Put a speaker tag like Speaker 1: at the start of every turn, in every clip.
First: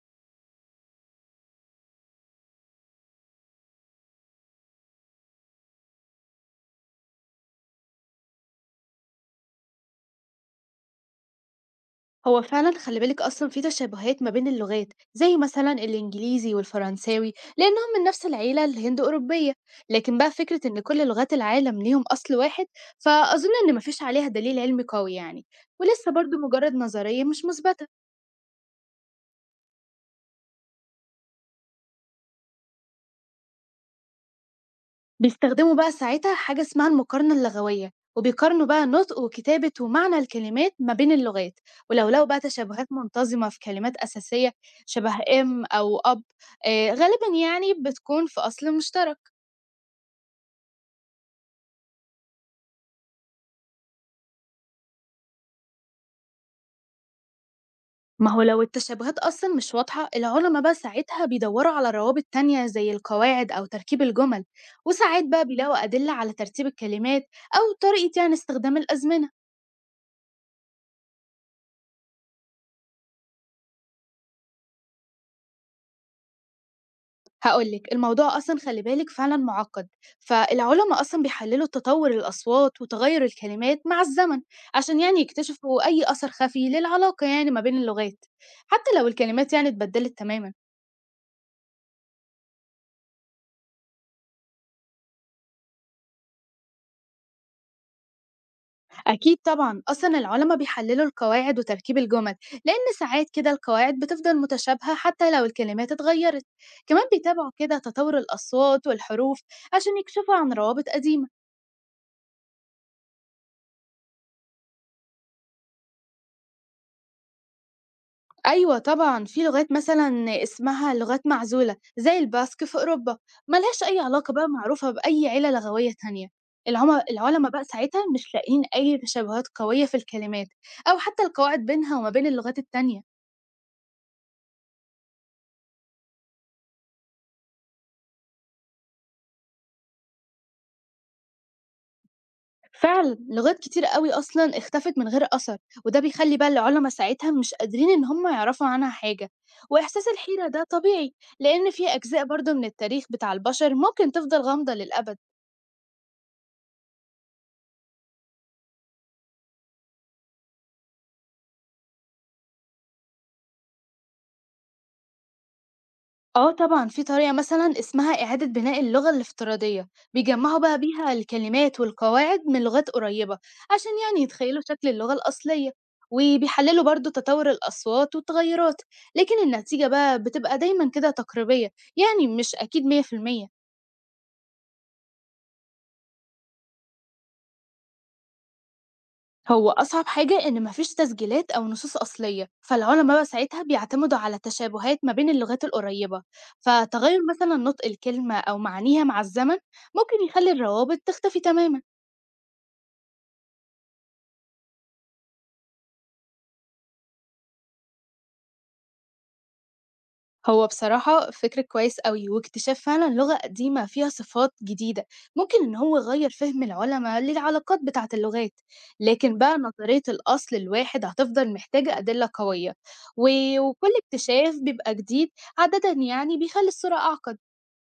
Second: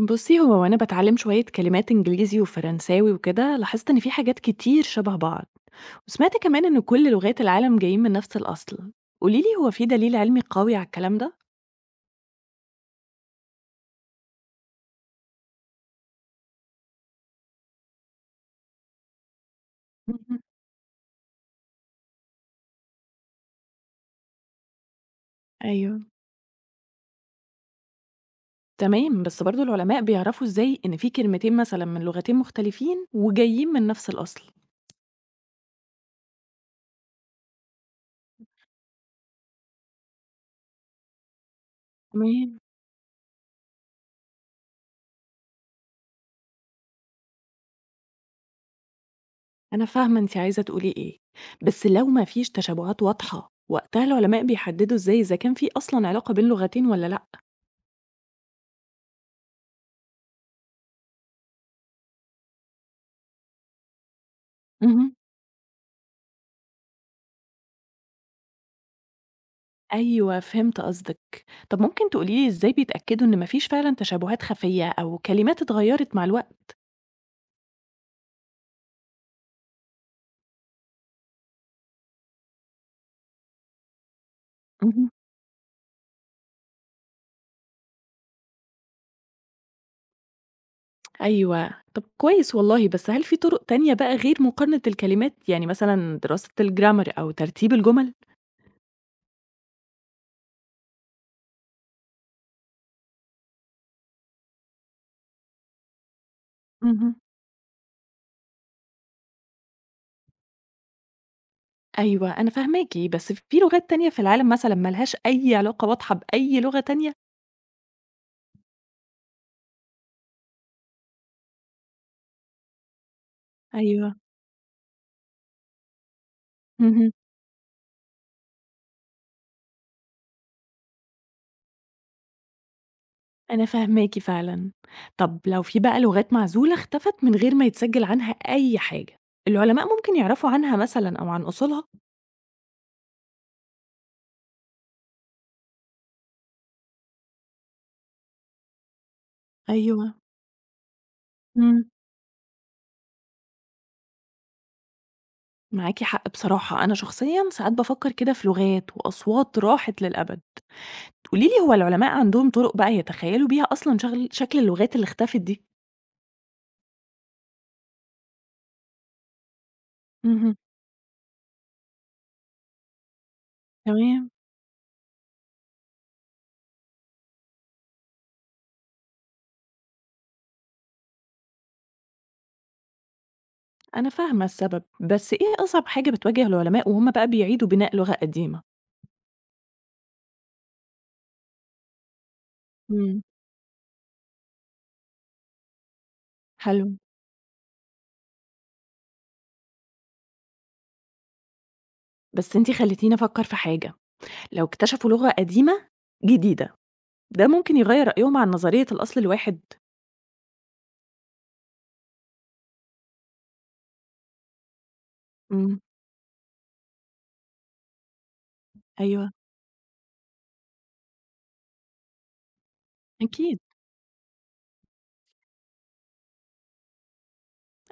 Speaker 1: بُصّي، هو وأنا باتعلّم شوية كلمات إنجليزي وفرنساوي وكده، لاحظت إن في حاجات كتير شبه بعض، وسمعت كمان إن كل لغات العالم جايين من نفس الأصل. قولي لي هو في دليل علمي قوي على الكلام ده؟
Speaker 2: هو فعلا خلي بالك أصلا في تشابهات ما بين اللغات، زي مثلا الإنجليزي والفرنساوي لأنهم من نفس العيلة الهند أوروبية. لكن بقى
Speaker 1: اهم.
Speaker 2: فكرة إن كل لغات العالم ليهم أصل واحد، فأظن إن مفيش عليها دليل علمي قوي يعني.
Speaker 1: أيوه.
Speaker 2: ولسه برضو مجرد نظرية مش مثبتة.
Speaker 1: تمام، بس برضه العلماء بيعرفوا إزاي إن في كلمتين مثلًا من لغتين مختلفين وجايين من نفس الأصل؟
Speaker 2: بيستخدموا بقى ساعتها حاجة اسمها المقارنة اللغوية، وبيقارنوا بقى نطق وكتابة ومعنى الكلمات ما بين اللغات. ولو لقوا بقى
Speaker 1: تمام.
Speaker 2: تشابهات منتظمة في كلمات أساسية، شبه إم أو أب، آه، غالبا يعني بتكون في أصل مشترك.
Speaker 1: أنا فاهمة أنتِ عايزة تقولي إيه، بس لو ما فيش تشابهات واضحة، وقتها العلماء بيحددوا إزاي إذا كان في أصلًا علاقة بين لغتين والّا لأ؟
Speaker 2: ما هو لو التشابهات أصلا مش واضحة، العلماء بقى ساعتها بيدوروا على روابط تانية زي القواعد أو تركيب الجمل.
Speaker 1: اهم.
Speaker 2: وساعات بقى بيلاقوا أدلة على ترتيب الكلمات أو طريقة يعني استخدام الأزمنة.
Speaker 1: أيوه، فهمت قصدِك. طَب ممكن تقولي لي إزاي بيتأكدوا إن ما فيش فعلًا تشابهات خفية أو كلمات اتغيّرت مع الوقت؟
Speaker 2: هقولك الموضوع أصلا خلي بالك فعلا معقد، فالعلماء أصلا بيحللوا تطور الأصوات وتغير الكلمات مع الزمن، عشان
Speaker 1: اهم.
Speaker 2: يعني يكتشفوا أي أثر خفي للعلاقة يعني ما بين اللغات، حتى لو الكلمات يعني اتبدلت تماما.
Speaker 1: أيوه. طَب كويس والله، بس هل في طُرق تانية بقى غير مقارنة الكلمات؟ يعني مثلًا دراسة الgrammar أو ترتيب الجُمل؟
Speaker 2: أكيد طبعًا، أصلًا العُلَما بيحلّلوا القواعد وتركيب الجُمل، لإن ساعات كده القواعد بتفضل متشابهة حتى لو الكلمات اتغيّرت. كمان
Speaker 1: اهم.
Speaker 2: بيتابعوا كده تطوّر الأصوات والحروف عشان يكشفوا عن روابط قديمة.
Speaker 1: أيوه، أنا فاهماكِ، بس في لغات تانية في العالم مثلًا ما لهاش أي علاقة واضحة بأي لغة تانية؟
Speaker 2: أيوه طبعًا، في لغات مثلًا اسمها لغات معزولة زي الباسك في أوروبا، ما لهاش أي
Speaker 1: أيوه.
Speaker 2: علاقة بقى معروفة بأي عِلَة لغوية تانية. العُم
Speaker 1: اهم.
Speaker 2: العُلَما بقى ساعتها مش لاقيين أي تشابهات قوية في الكلمات أو حتى القواعد بينها وما بين اللغات التانية.
Speaker 1: أنا فاهماكِ فعلًا. طب لو في بقى لغات معزولة اختفت من غير ما يتسجل عنها أي حاجة، العلماء ممكن يعرفوا عنها مثلًا أو عن أصولها؟
Speaker 2: فعلًا، لغات كتيرة أوي أصلًا اختفت من غير أثر، وده بيخلّي بقى العُلما ساعتها مش قادرين إن هم يعرفوا عنها حاجة. وإحساس
Speaker 1: أيوه.
Speaker 2: الحيرة ده طبيعي، لإن
Speaker 1: إمم،
Speaker 2: في أجزاء برضه من التاريخ بتاع البشر ممكن تفضل غامضة للأبد.
Speaker 1: معاكِ حق بصراحة، أنا شخصيًا ساعات بافكر كده في لغات وأصوات راحت للأبد. قولي لي هو العلماء عندهم طرق بقى يتخيلوا بيها أصلًا شغل شكل اللغات اللي اختفت دي؟
Speaker 2: آه طبعًا، في طريقة مثلًا اسمها إعادة بناء اللغة الافتراضية،
Speaker 1: اهم.
Speaker 2: بيجمّعوا بقى بيها الكلمات والقواعد من لغات قريبة، عشان يعني
Speaker 1: تمام.
Speaker 2: يتخيّلوا شكل اللغة الأصلية. وبيحلّلوا برضه تطوّر الأصوات والتغيّرات، لكن النتيجة بقى بتبقى دايمًا كده تقريبية، يعني مش أكيد 100%.
Speaker 1: أنا فاهمة السبب، بس إيه أصعب حاجة بتواجه العلماء وهُم بقى بيعيدوا بناء لغة قديمة؟
Speaker 2: هو أصعب حاجة إن مفيش تسجيلات أو نصوص أصلية، فالعلماء
Speaker 1: إمم،
Speaker 2: بقى ساعتها بيعتمدوا على تشابهات ما بين اللغات القريبة.
Speaker 1: حلو.
Speaker 2: فتغير مثلا نطق الكلمة أو معانيها مع الزمن ممكن يخلي الروابط تختفي تماما.
Speaker 1: بس أنتِ خلّيتيني أفكر في حاجة. لو اكتشفوا لغة قديمة جديدة، ده ممكن يغيّر رأيهم عن نظرية الأصل الواحد.
Speaker 2: هو بصراحة فكر كويس قوي، واكتشاف فعلا لغة قديمة فيها صفات جديدة ممكن إن
Speaker 1: إمم.
Speaker 2: هو يغير فهم العلماء للعلاقات بتاعة اللغات.
Speaker 1: أيوه.
Speaker 2: لكن بقى نظرية الأصل الواحد هتفضل محتاجة أدلة قوية،
Speaker 1: أكيد.
Speaker 2: و- وكل اكتشاف بيبقى جديد عادة يعني بيخلي الصورة أعقد.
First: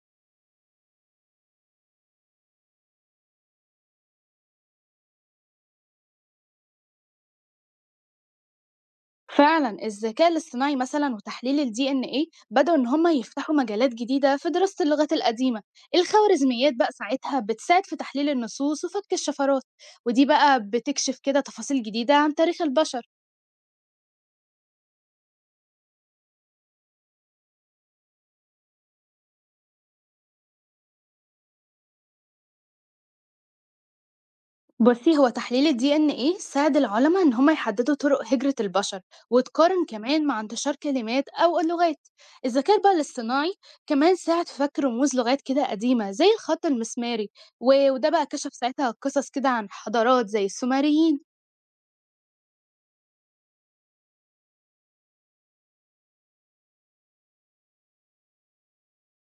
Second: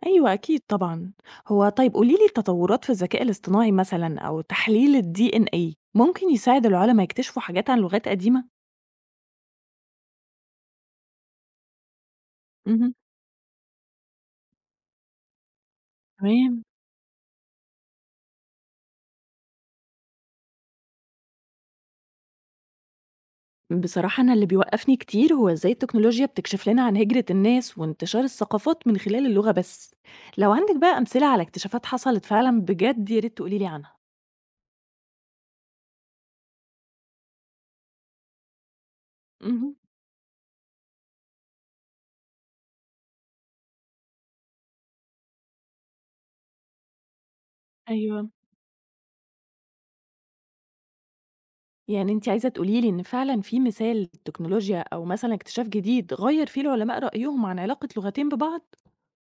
Speaker 1: أيوه أكيد طبعًا. هو طيب قولي لي التطوّرات في الذكاء الاصطناعي مثلًا أو تحليل الDNA ممكن يساعد العُلما يكتشفوا حاجات عن لغات قديمة؟
Speaker 2: فعلا الذكاء الاصطناعي مثلا وتحليل ال DNA بدأوا إن
Speaker 1: اهم.
Speaker 2: هم يفتحوا مجالات جديدة في دراسة اللغات القديمة.
Speaker 1: تمام.
Speaker 2: الخوارزميات بقى ساعتها بتساعد في تحليل النصوص وفك الشفرات، ودي بقى بتكشف كده تفاصيل جديدة عن تاريخ البشر.
Speaker 1: بصراحة أنا اللي بيوقّفني كتير هو إزاي التكنولوجيا بتكشف لنا عن هجرة الناس وانتشار الثقافات من خلال اللغة بس. لو عندِك بقى أمثلة على اكتشافات حصلت فعلًا بجد يا ريت تقولي لي عنها.
Speaker 2: بصي، هو تحليل ال DNA ساعد العلماء إن هم يحددوا طرق هجرة البشر،
Speaker 1: اهم.
Speaker 2: وتقارن كمان مع انتشار كلمات أو اللغات. الذكاء بقى الاصطناعي كمان ساعد في فك رموز لغات كده قديمة زي الخط المسماري، و- وده بقى
Speaker 1: أيوه.
Speaker 2: كشف ساعتها قصص كده عن حضارات زي السومريين.
Speaker 1: يعني أنتِ عايزة تقولي لي إن فعلًا في مثال للتكنولوجيا أو مثلًا اكتشاف جديد غيّر فيه العلماء رأيهم عن علاقة لغتين ببعض؟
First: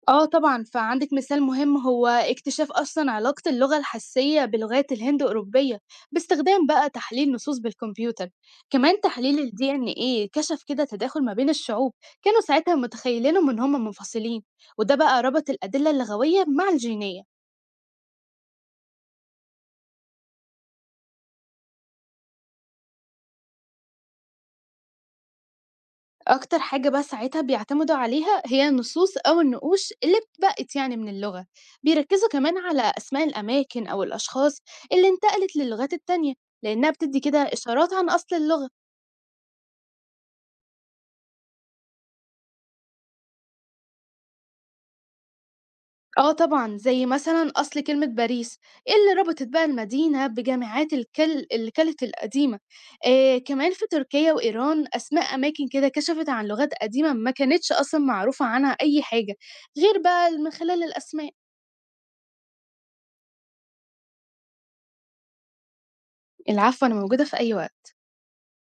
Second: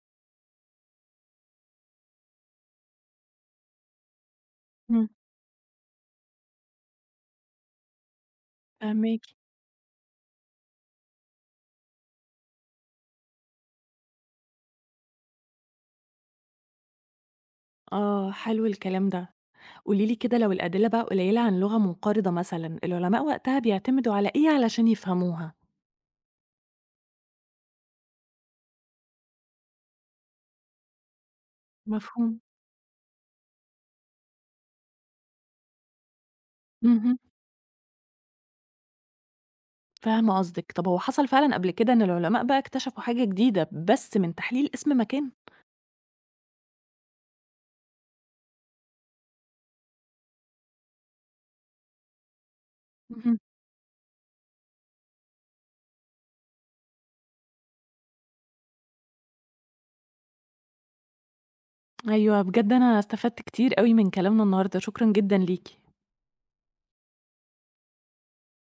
Speaker 2: آه طبعًا، فعندِك مثال مهم هو اكتشاف أصلًا علاقة اللغة الحسية بلغات
Speaker 1: إمم.
Speaker 2: الهند-أوروبية، باستخدام بقى تحليل نصوص بالكمبيوتر. كمان
Speaker 1: فاهماكِ.
Speaker 2: تحليل الDNA كشف كده تداخل ما بين الشعوب، كانوا ساعتها متخيلينهم إن هم منفصلين، وده بقى ربط الأدلة اللغوية مع الجينية.
Speaker 1: آه، حلو الكلام ده. قولي لي كده لو الأدلة بقى قليلة عن لغة منقرضة مثلًا، العلماء وقتها بيعتمدوا على إيه علشان يفهموها؟
Speaker 2: أكتر حاجة بقى ساعتها بيعتمدوا عليها هي النصوص أو النقوش اللي اتبقت يعني من اللغة، بيركزوا
Speaker 1: مفهوم.
Speaker 2: كمان على أسماء الأماكن أو الأشخاص اللي انتقلت للغات التانية، لإنها
Speaker 1: اهم،
Speaker 2: بتدي كده إشارات عن أصل اللغة.
Speaker 1: فاهمة قصدِك. طب هو حصل فعلًا قبل كده إن العلماء بقى اكتشفوا حاجة جديدة بس من تحليل اسم مكان؟
Speaker 2: آه طبعًا، زي مثلًا أصل كلمة باريس، إيه اللي ربطت بقى المدينة بجامعات الكل اللي كانت القديمة.
Speaker 1: اهم.
Speaker 2: كمان في تركيا وإيران أسماء أماكن كده كشفت عن لغات قديمة ما كانتش أصلًا معروفة عنها أي حاجة، غير بقى ال من خلال الأسماء.
Speaker 1: أيوه، بجد أنا استفدت كتير أوي من كلامنا النهارده، شكرًا جدًا ليكِ.
Speaker 2: العفو، أنا موجودة في أي وقت.